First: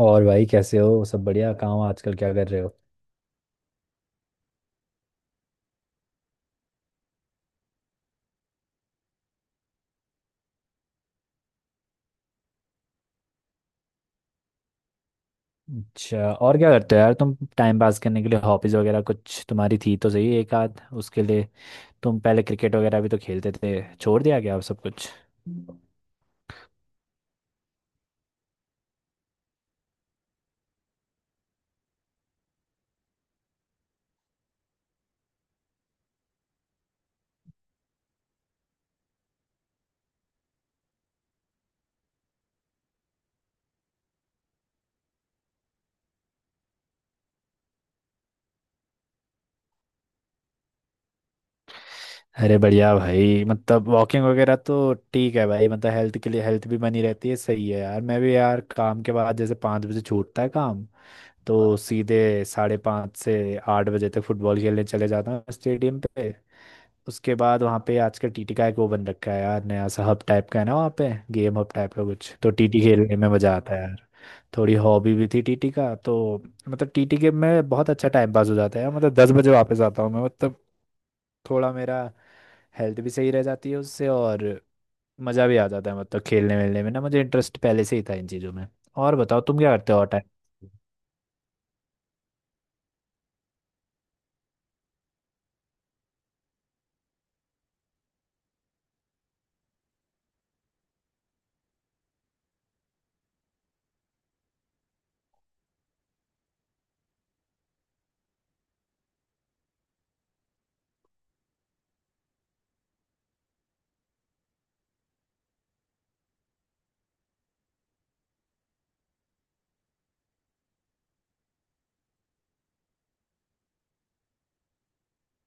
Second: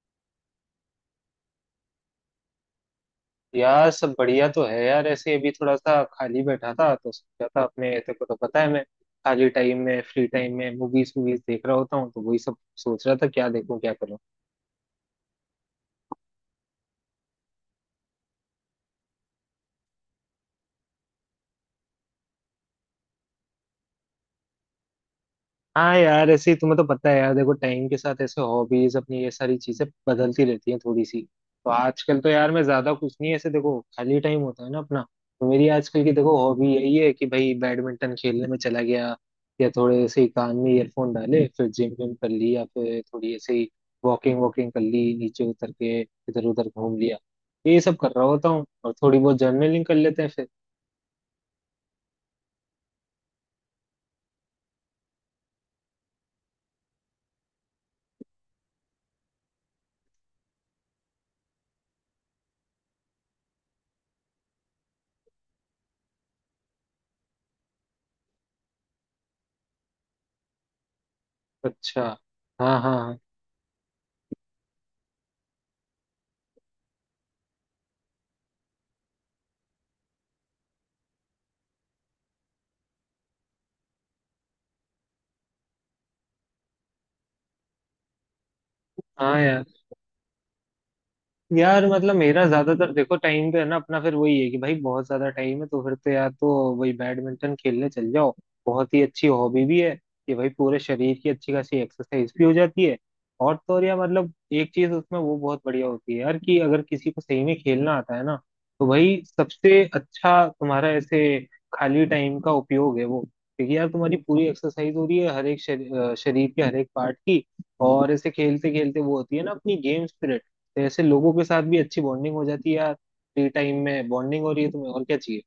और भाई कैसे हो? सब बढ़िया? कहाँ हो आजकल? क्या कर रहे हो? यार सब बढ़िया तो है यार। ऐसे अभी थोड़ा सा खाली बैठा था तो सोचा था, अपने तेरे को तो पता है मैं खाली टाइम में, फ्री टाइम में मूवीज वूवीज देख रहा होता हूँ, तो वही सब सोच रहा था क्या देखूं क्या करूं। अच्छा, और क्या करते हो यार तुम टाइम पास करने के लिए? हॉबीज वगैरह कुछ तुम्हारी थी तो सही, एक आध उसके लिए। तुम पहले क्रिकेट वगैरह भी तो खेलते थे, छोड़ दिया क्या अब सब कुछ? हाँ यार ऐसे ही, तुम्हें तो पता है यार, देखो टाइम के साथ ऐसे हॉबीज अपनी ये सारी चीजें बदलती रहती हैं थोड़ी सी। तो आजकल तो यार मैं ज्यादा कुछ नहीं, ऐसे देखो खाली टाइम होता है ना अपना, तो मेरी आजकल की देखो हॉबी यही है कि भाई बैडमिंटन खेलने में चला गया, या थोड़े ऐसे ही कान में ईयरफोन डाले फिर जिम विम कर ली, या फिर थोड़ी ऐसे ही वॉकिंग वॉकिंग कर ली, नीचे उतर के इधर उधर घूम लिया। ये सब कर रहा होता हूँ और थोड़ी बहुत जर्नलिंग कर लेते हैं फिर। अरे बढ़िया भाई, मतलब वॉकिंग वगैरह तो ठीक है भाई, मतलब हेल्थ के लिए, हेल्थ भी बनी रहती है। सही है यार, मैं भी यार काम के बाद जैसे 5 बजे छूटता है काम, तो सीधे 5:30 से 8 बजे तक फुटबॉल खेलने चले जाता हूँ स्टेडियम पे। उसके बाद वहाँ पे आजकल टीटी का एक वो बन रखा है यार, नया सा हब टाइप का है ना, वहाँ पे गेम हब टाइप अच्छा। का कुछ, तो हाँ टीटी हाँ खेलने हाँ। में मजा आता है यार। थोड़ी हॉबी भी थी टीटी का तो। मतलब टीटी गेम में बहुत अच्छा टाइम पास हो जाता है यार, मतलब 10 बजे वापस आता हूँ मैं। मतलब थोड़ा मेरा हेल्थ भी सही रह जाती है उससे, और मज़ा भी आ जाता है, मतलब खेलने वेलने में ना मुझे इंटरेस्ट पहले से ही था इन चीज़ों में। और हाँ बताओ तुम यार। क्या करते हो और टाइम? यार मतलब मेरा ज्यादातर देखो टाइम तो है ना अपना, फिर वही है कि भाई बहुत ज्यादा टाइम है तो फिर तो यार तो वही बैडमिंटन खेलने चल जाओ। बहुत ही अच्छी हॉबी भी है कि भाई पूरे शरीर की अच्छी खासी एक्सरसाइज भी हो जाती है। और तो और यार, मतलब एक चीज उसमें वो बहुत बढ़िया होती है यार, कि अगर किसी को सही में खेलना आता है ना तो भाई सबसे अच्छा तुम्हारा ऐसे खाली टाइम का उपयोग है वो। क्योंकि यार तुम्हारी पूरी एक्सरसाइज हो रही है, हर एक शरीर के हर एक पार्ट की। और ऐसे खेलते खेलते वो होती है ना अपनी गेम स्पिरिट, तो ऐसे लोगों के साथ भी अच्छी बॉन्डिंग हो जाती है यार। फ्री टाइम में बॉन्डिंग हो रही है तुम्हें और क्या चाहिए।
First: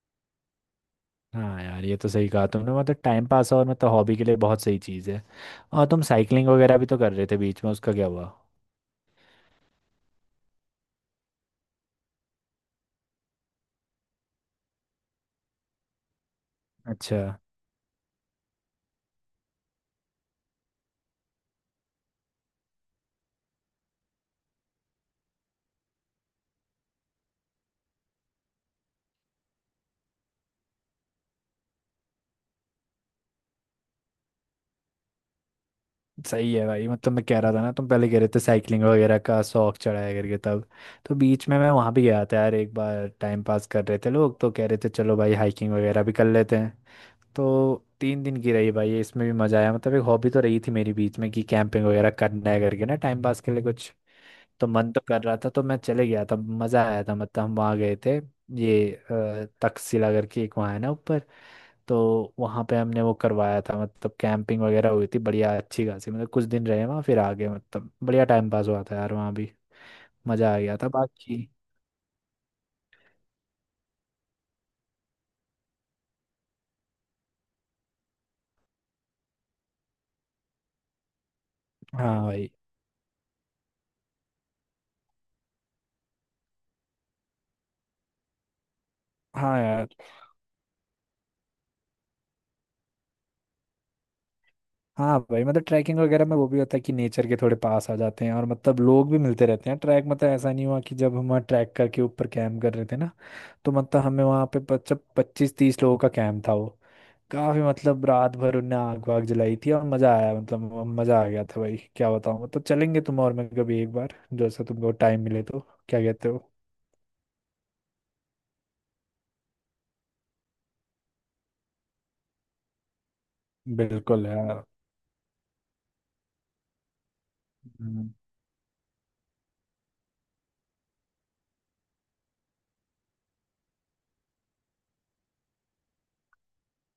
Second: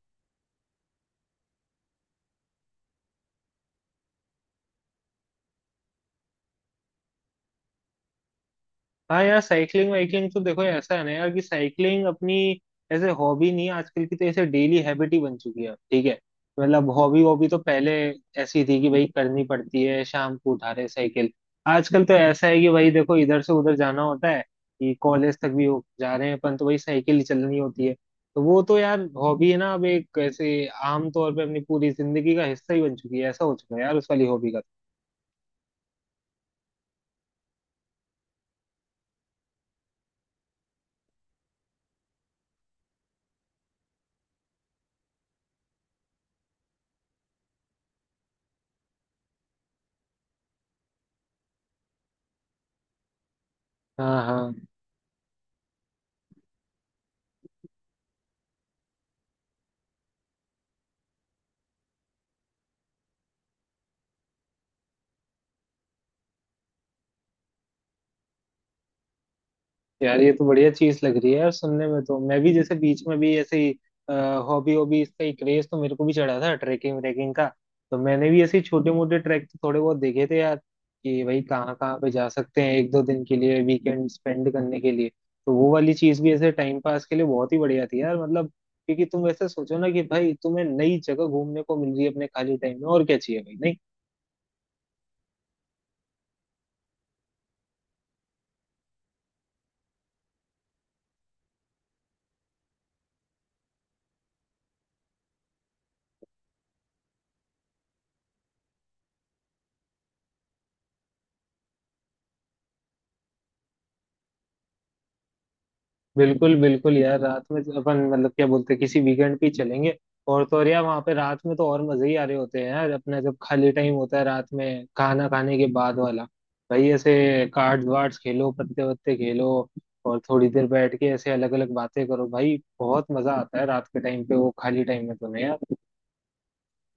हाँ यार, ये तो सही कहा तुमने, मतलब टाइम पास और मतलब हॉबी के लिए बहुत सही चीज़ है। और तुम साइकिलिंग वगैरह भी तो कर रहे थे बीच में, उसका क्या हुआ? हाँ यार साइकिलिंग वाइकलिंग तो देखो ऐसा है ना यार कि साइकिलिंग अपनी ऐसे हॉबी नहीं है आजकल की, तो ऐसे डेली हैबिट ही बन चुकी है ठीक है। मतलब अच्छा। हॉबी वॉबी तो पहले ऐसी थी कि भाई करनी पड़ती है शाम को, उठा रहे साइकिल। आजकल तो ऐसा है कि भाई देखो इधर से उधर जाना होता है, कि कॉलेज तक भी हो जा रहे हैं अपन तो भाई साइकिल ही चलनी होती है। तो वो तो यार हॉबी है ना अब एक, ऐसे आम तौर पे अपनी पूरी जिंदगी का हिस्सा ही बन चुकी है, ऐसा हो चुका है यार उस वाली हॉबी का। सही है भाई, मतलब मैं कह रहा था ना, तुम पहले कह रहे थे साइकिलिंग वगैरह का शौक चढ़ाया करके तब। तो बीच में मैं वहाँ भी गया था यार एक बार, टाइम पास कर रहे थे लोग तो कह रहे थे चलो भाई हाइकिंग वगैरह भी कर लेते हैं। तो 3 दिन की रही भाई, इसमें भी मज़ा आया। मतलब एक हॉबी तो रही थी मेरी बीच में कि कैंपिंग वगैरह करना है करके ना, टाइम पास के लिए कुछ। हाँ हाँ। तो मन तो कर रहा था, तो मैं चले गया था, मज़ा आया था। मतलब हम वहाँ गए थे, ये तक्षशिला करके एक वहाँ है ना ऊपर। तो वहाँ पे हमने वो करवाया था, मतलब कैंपिंग वगैरह हुई थी बढ़िया अच्छी खासी, मतलब कुछ दिन रहे वहाँ फिर आ गए। मतलब बढ़िया टाइम पास हुआ था यार वहाँ भी, यार ये तो मज़ा आ बढ़िया गया था चीज लग रही है बाकी। यार सुनने में, तो मैं भी जैसे बीच में भी ऐसे ही हॉबी हॉबी, इसका ही क्रेज तो मेरे को भी चढ़ा था ट्रैकिंग व्रेकिंग का। तो मैंने भी ऐसे छोटे मोटे ट्रैक तो थोड़े बहुत देखे थे यार, कि भाई कहाँ कहाँ पे हाँ जा भाई। सकते हैं एक दो दिन के लिए वीकेंड स्पेंड करने के लिए। तो वो वाली चीज भी ऐसे टाइम पास के लिए बहुत ही बढ़िया थी यार, मतलब क्योंकि तुम ऐसे हाँ सोचो यार। ना कि भाई तुम्हें नई जगह घूमने को मिल रही है अपने खाली टाइम में, और क्या चाहिए भाई। हाँ भाई, मतलब ट्रैकिंग वगैरह में वो भी होता है कि नेचर के थोड़े पास आ जाते हैं, और मतलब लोग भी मिलते रहते हैं ट्रैक। मतलब ऐसा नहीं हुआ कि जब हम वहाँ ट्रैक करके ऊपर कैंप कर रहे थे ना, तो मतलब हमें वहाँ पे 25 25 30 लोगों का कैंप था वो काफी। मतलब रात भर उनने आग वाग जलाई थी और मजा आया, मतलब मजा आ गया था भाई, क्या बताऊं। मतलब चलेंगे तुम और मैं कभी एक बार, जैसा तुमको टाइम मिले तो। क्या कहते हो? बिल्कुल बिल्कुल यार, रात में तो अपन मतलब क्या बोलते हैं, किसी वीकेंड पे ही चलेंगे। और तो और यार वहाँ पे रात में तो और मजे ही आ रहे होते हैं यार, अपना जब खाली टाइम होता है बिल्कुल रात यार। में खाना खाने के बाद वाला, भाई ऐसे कार्ड्स हम्म, वार्ड्स खेलो पत्ते वत्ते खेलो और थोड़ी देर बैठ के ऐसे अलग अलग बातें करो, भाई बहुत मजा आता है रात के टाइम पे वो खाली टाइम में, तो नहीं यार।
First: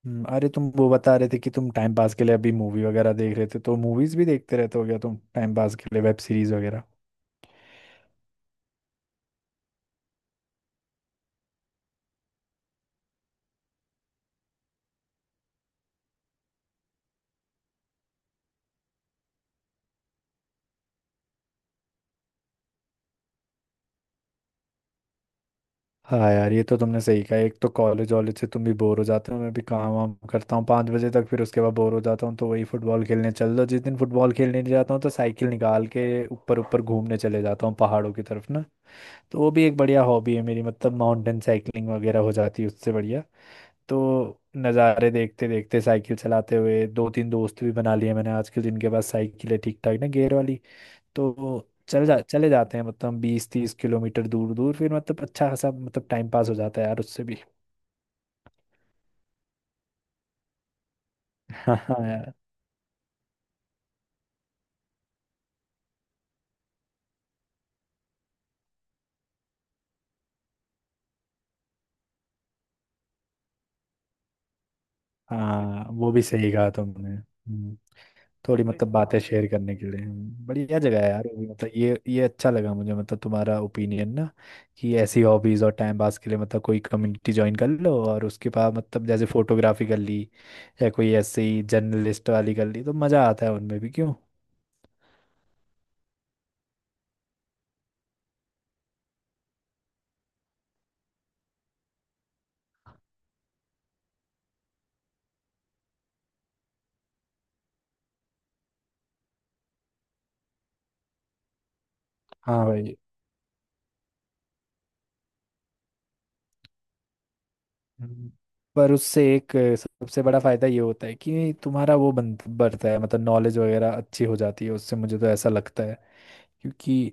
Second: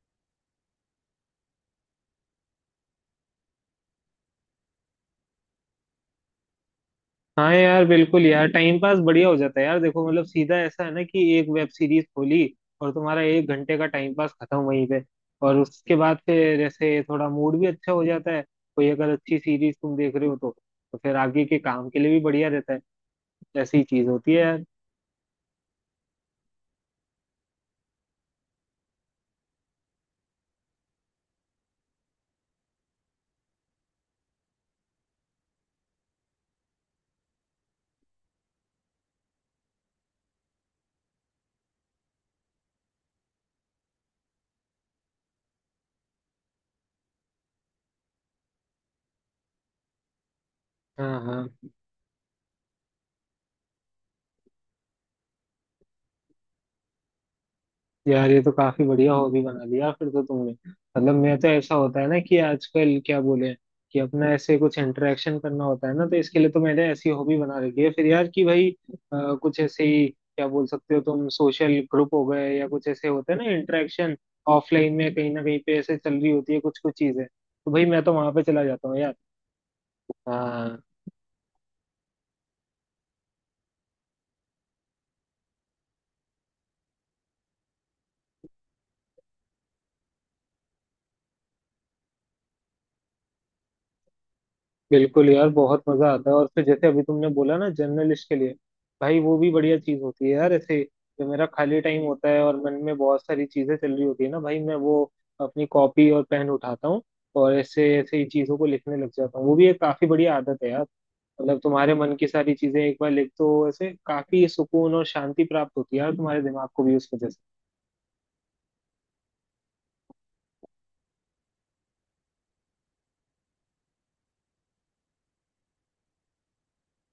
अरे तुम वो बता रहे थे कि तुम टाइम पास के लिए अभी मूवी वगैरह देख रहे थे, तो मूवीज भी देखते रहते हो क्या तुम टाइम पास के लिए, वेब सीरीज वगैरह? हाँ यार बिल्कुल यार, टाइम पास बढ़िया हो जाता है यार, देखो मतलब सीधा ऐसा है ना कि एक वेब सीरीज खोली और तुम्हारा 1 घंटे का टाइम पास खत्म वहीं पे। और उसके बाद फिर ऐसे थोड़ा मूड भी अच्छा हो जाता है, कोई अगर अच्छी सीरीज तुम देख रहे हो तो फिर आगे के काम के लिए भी बढ़िया रहता है। ऐसी चीज होती है यार। हाँ यार, ये तो तुमने सही कहा। एक तो कॉलेज वॉलेज से तुम भी बोर हो जाते हो, मैं भी काम वाम करता हूँ 5 बजे तक, फिर उसके बाद बोर हो जाता हूँ, तो वही फुटबॉल खेलने चल दो। जिस दिन फुटबॉल खेलने नहीं जाता हूँ, तो साइकिल निकाल के ऊपर ऊपर घूमने चले जाता हूँ पहाड़ों की तरफ ना। तो वो भी एक बढ़िया हॉबी है मेरी, मतलब माउंटेन साइकिलिंग वगैरह हो जाती है उससे बढ़िया। तो नज़ारे देखते देखते साइकिल चलाते हुए दो तीन दोस्त भी बना लिए मैंने आजकल, जिनके पास साइकिल है ठीक ठाक ना, गेयर वाली। हाँ तो हाँ। चल जा चले जाते हैं, मतलब 20-30 किलोमीटर दूर दूर, फिर मतलब अच्छा खासा, मतलब टाइम पास हो जाता है यार उससे भी। यार ये तो काफी बढ़िया हॉबी बना लिया फिर तो तुमने। मतलब मैं तो, ऐसा हाँ होता हाँ है ना यार। कि आजकल क्या बोले, कि अपना ऐसे कुछ इंटरेक्शन करना होता है ना, तो इसके लिए तो मैंने ऐसी हॉबी बना रखी है फिर यार, कि भाई कुछ ऐसे ही क्या बोल सकते हो तुम, सोशल ग्रुप हो गए या कुछ ऐसे होते हैं ना इंटरेक्शन, ऑफलाइन में कहीं ना कहीं पे हाँ, ऐसे वो चल भी रही सही होती है कहा कुछ कुछ तुमने। चीजें, तो भाई मैं तो वहां पे चला थोड़ी जाता मतलब हूँ यार। बातें शेयर करने के लिए बढ़िया हाँ। जगह है यार वो भी। मतलब ये अच्छा लगा मुझे, मतलब तुम्हारा ओपिनियन ना, कि ऐसी हॉबीज और टाइम पास के लिए मतलब कोई कम्युनिटी ज्वाइन कर लो, और उसके बाद मतलब जैसे फोटोग्राफी कर ली, या कोई ऐसे ही जर्नलिस्ट वाली कर ली, तो मज़ा आता है उनमें भी, क्यों? बिल्कुल यार बहुत मजा आता है। और फिर जैसे अभी तुमने बोला ना जर्नलिस्ट के लिए, भाई वो भी बढ़िया चीज होती है यार। ऐसे जो मेरा खाली टाइम होता है और मन में बहुत सारी चीजें चल रही होती है ना भाई, मैं वो अपनी कॉपी और पेन उठाता हूँ और ऐसे ऐसे ही चीजों को लिखने लग जाता हूँ। वो भी एक काफी बढ़िया आदत है यार। मतलब तुम्हारे मन की सारी हाँ चीजें एक भाई। बार लिख दो ऐसे, काफी सुकून और शांति प्राप्त होती है यार तुम्हारे दिमाग को भी उस वजह से। हम्म। पर उससे एक सबसे बड़ा फायदा ये होता है कि तुम्हारा वो बढ़ता है, मतलब नॉलेज वगैरह अच्छी हो जाती है उससे, मुझे तो ऐसा लगता है। क्योंकि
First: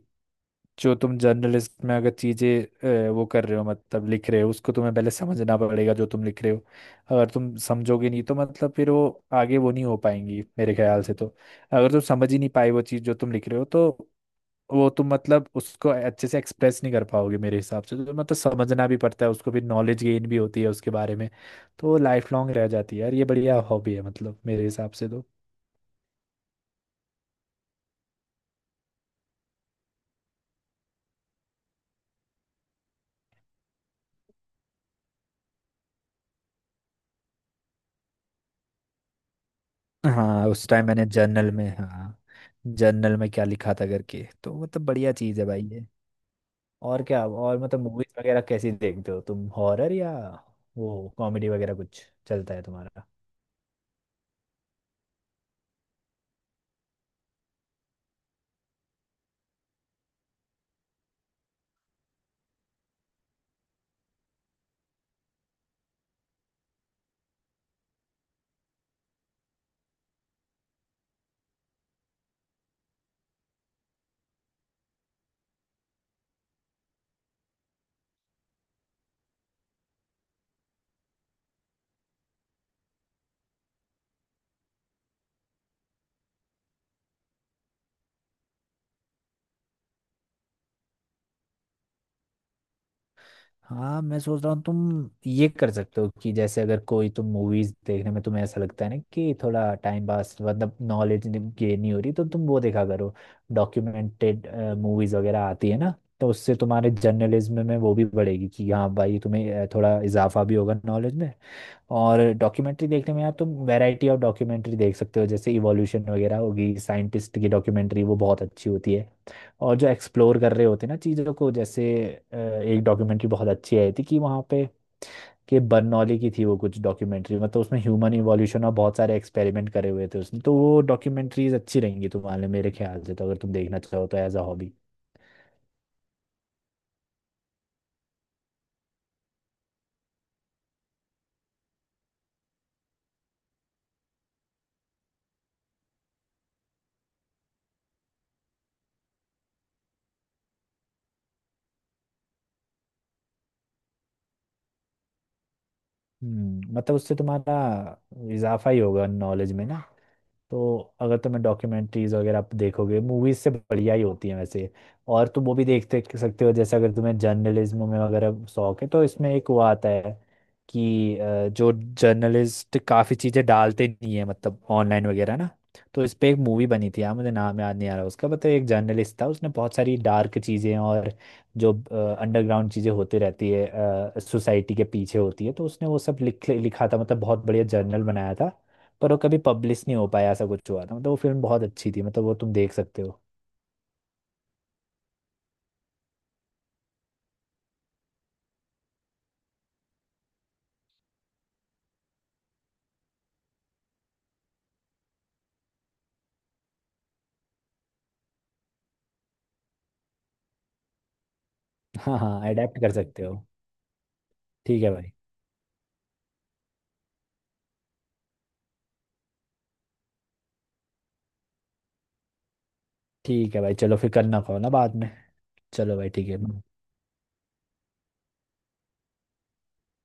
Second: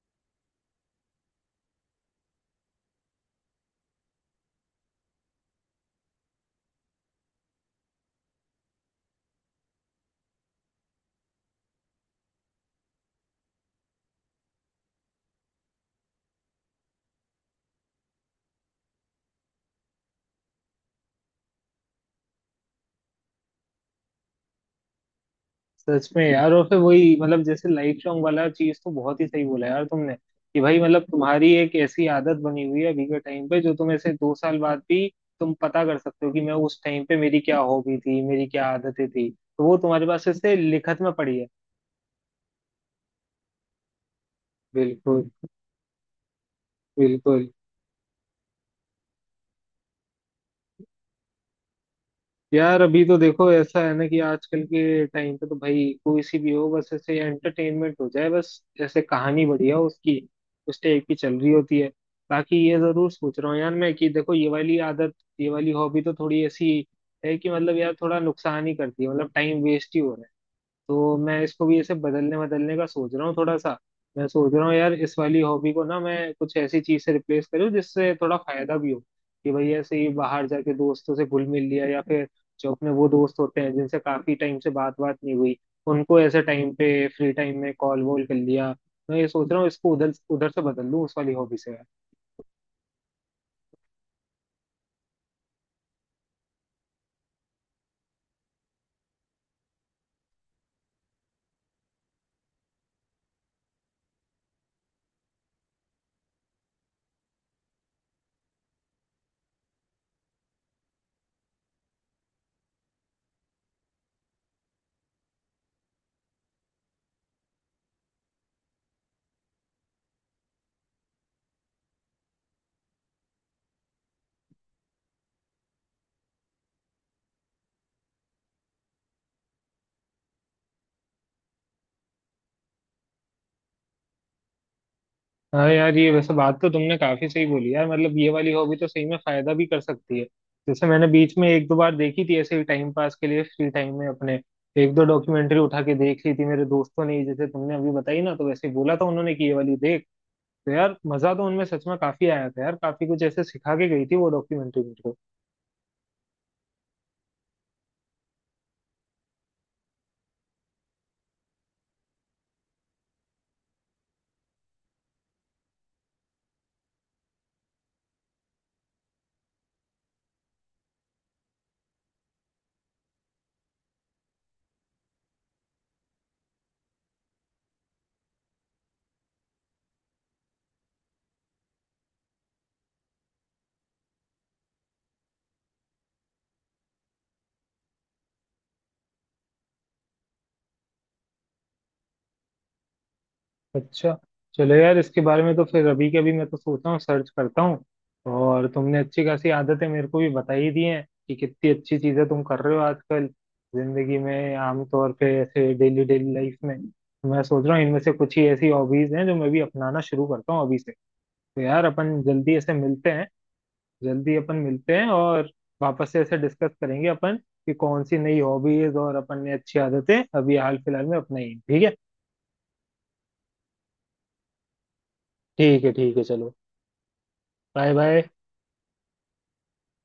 जो तुम जर्नलिस्ट में अगर चीज़ें वो कर रहे हो मतलब लिख रहे हो, उसको तुम्हें पहले समझना पड़ेगा जो तुम लिख रहे हो। अगर तुम समझोगे नहीं, तो मतलब फिर वो आगे वो नहीं हो पाएंगी मेरे ख्याल से तो। अगर तुम समझ ही नहीं पाए वो चीज़ जो तुम लिख रहे हो, तो वो तुम मतलब उसको अच्छे से एक्सप्रेस नहीं कर पाओगे मेरे हिसाब से तो। मतलब समझना भी पड़ता है उसको, फिर नॉलेज गेन भी होती है उसके बारे में। तो लाइफ लॉन्ग रह जाती है यार, ये बढ़िया हॉबी है मतलब मेरे हिसाब से तो। सच में यार। और फिर वही मतलब जैसे लाइट सॉन्ग वाला चीज, तो बहुत ही सही बोला यार तुमने, कि भाई मतलब तुम्हारी एक ऐसी आदत बनी हुई है अभी के टाइम पे, जो तुम ऐसे 2 साल बाद भी तुम पता कर सकते हो कि मैं उस टाइम पे मेरी क्या हॉबी थी, मेरी क्या आदतें थी, तो वो तुम्हारे पास हाँ, ऐसे उस टाइम लिखत मैंने में पड़ी है। जर्नल में, हाँ, जर्नल में क्या लिखा था करके। तो मतलब बढ़िया बिल्कुल। चीज़ है भाई ये। और क्या, बिल्कुल। और मतलब मूवीज वगैरह कैसी देखते हो तुम, हॉरर या वो कॉमेडी वगैरह कुछ चलता है यार अभी तुम्हारा? तो देखो ऐसा है ना कि आजकल के टाइम पे तो भाई कोई सी भी हो, बस ऐसे एंटरटेनमेंट हो जाए बस, ऐसे कहानी बढ़िया हो उसकी, उस टाइप की चल रही होती है। बाकी ये जरूर सोच रहा हूँ यार मैं, कि देखो ये वाली आदत, ये वाली हॉबी तो थोड़ी ऐसी है कि मतलब यार थोड़ा नुकसान ही करती है, मतलब टाइम वेस्ट ही हो रहा है। तो मैं इसको भी ऐसे बदलने बदलने का सोच रहा हूँ थोड़ा सा। मैं सोच रहा हूँ यार इस वाली हॉबी को ना मैं कुछ ऐसी चीज से रिप्लेस करूँ जिससे थोड़ा फायदा भी हो, कि भाई ऐसे ही बाहर जाके दोस्तों से घुल मिल लिया, या फिर जो अपने वो दोस्त होते हैं जिनसे काफी टाइम से बात बात नहीं हुई, उनको ऐसे टाइम पे फ्री टाइम में कॉल वॉल कर लिया। मैं ये सोच रहा हूँ इसको उधर उधर से बदल लूँ उस वाली हॉबी से। हाँ, मैं सोच रहा हूँ तुम ये कर सकते हो कि जैसे अगर कोई तुम मूवीज देखने में तुम्हें ऐसा लगता है ना कि थोड़ा टाइम पास, मतलब नॉलेज गेन नहीं हो रही, तो तुम वो देखा करो, डॉक्यूमेंटेड मूवीज वगैरह आती है ना। तो उससे तुम्हारे जर्नलिज्म में वो भी बढ़ेगी, कि हाँ भाई तुम्हें थोड़ा इजाफा भी होगा नॉलेज में। और डॉक्यूमेंट्री देखने में आप तुम वैरायटी ऑफ डॉक्यूमेंट्री देख सकते हो, जैसे इवोल्यूशन वगैरह होगी, साइंटिस्ट की डॉक्यूमेंट्री, वो बहुत अच्छी होती है। और जो एक्सप्लोर कर रहे होते हैं ना चीज़ों को, जैसे एक डॉक्यूमेंट्री बहुत अच्छी आई थी कि वहाँ पे, कि बर्नौली की थी वो कुछ डॉक्यूमेंट्री, मतलब उसमें ह्यूमन इवोल्यूशन और बहुत सारे एक्सपेरिमेंट करे हुए थे उसने। तो वो डॉक्यूमेंट्रीज अच्छी रहेंगी तुम्हारे लिए मेरे ख्याल से तो, अगर तुम देखना चाहो तो, एज अ हॉबी। हाँ यार ये वैसे बात तो तुमने काफी सही बोली यार, मतलब ये वाली हॉबी तो सही में फायदा भी कर सकती है। जैसे मैंने बीच में एक दो बार देखी थी ऐसे ही टाइम पास के लिए फ्री टाइम में अपने, एक दो डॉक्यूमेंट्री उठा के देख ली थी मेरे दोस्तों ने ही, जैसे तुमने अभी बताई ना, तो वैसे ही बोला था उन्होंने कि ये वाली देख। तो यार मजा तो उनमें सच में काफी आया था यार, काफी कुछ ऐसे सिखा के गई थी वो डॉक्यूमेंट्री मेरे को। मतलब उससे तुम्हारा इजाफा ही होगा नॉलेज में ना। तो अगर तुम्हें डॉक्यूमेंट्रीज वगैरह आप देखोगे, मूवीज से बढ़िया ही होती है वैसे। और तुम वो भी देख देख सकते हो, जैसे अगर तुम्हें जर्नलिज्म में वगैरह शौक है, तो इसमें एक वो आता है कि जो जर्नलिस्ट काफ़ी चीज़ें डालते नहीं है मतलब ऑनलाइन वगैरह ना। तो इस पे एक मूवी बनी थी यार, मुझे नाम याद नहीं आ रहा उसका, बट एक जर्नलिस्ट था, उसने बहुत सारी डार्क चीज़ें और जो अंडरग्राउंड चीज़ें होती रहती है सोसाइटी के पीछे होती है, तो उसने वो सब लिखा था, मतलब बहुत बढ़िया जर्नल बनाया था। पर वो कभी पब्लिश नहीं हो पाया, ऐसा कुछ हुआ था। मतलब वो फिल्म बहुत अच्छी थी, मतलब वो तुम देख सकते हो। अच्छा। चलो यार इसके बारे में तो फिर अभी के अभी मैं तो सोच रहा हूँ सर्च करता हूँ। और तुमने अच्छी खासी आदतें मेरे को भी बता ही दी हैं, कि कितनी अच्छी चीजें तुम कर रहे हो आजकल जिंदगी में, आमतौर पे ऐसे डेली डेली लाइफ में। मैं सोच रहा हूँ इनमें से कुछ ही ऐसी हॉबीज हैं जो मैं भी अपनाना शुरू करता हूँ अभी से। तो यार हाँ अपन हाँ, जल्दी ऐसे अडेप्ट कर मिलते सकते हैं, हो। जल्दी अपन ठीक है मिलते हैं, भाई। और वापस से ऐसे डिस्कस करेंगे अपन, कि कौन सी नई हॉबीज और अपन ने अच्छी आदतें अभी हाल फिलहाल में अपनाई हैं। ठीक है। ठीक है भाई, चलो फिर करना कॉल ना बाद में। ठीक है चलो भाई, ठीक है। ठीक चलो। है। Bye bye.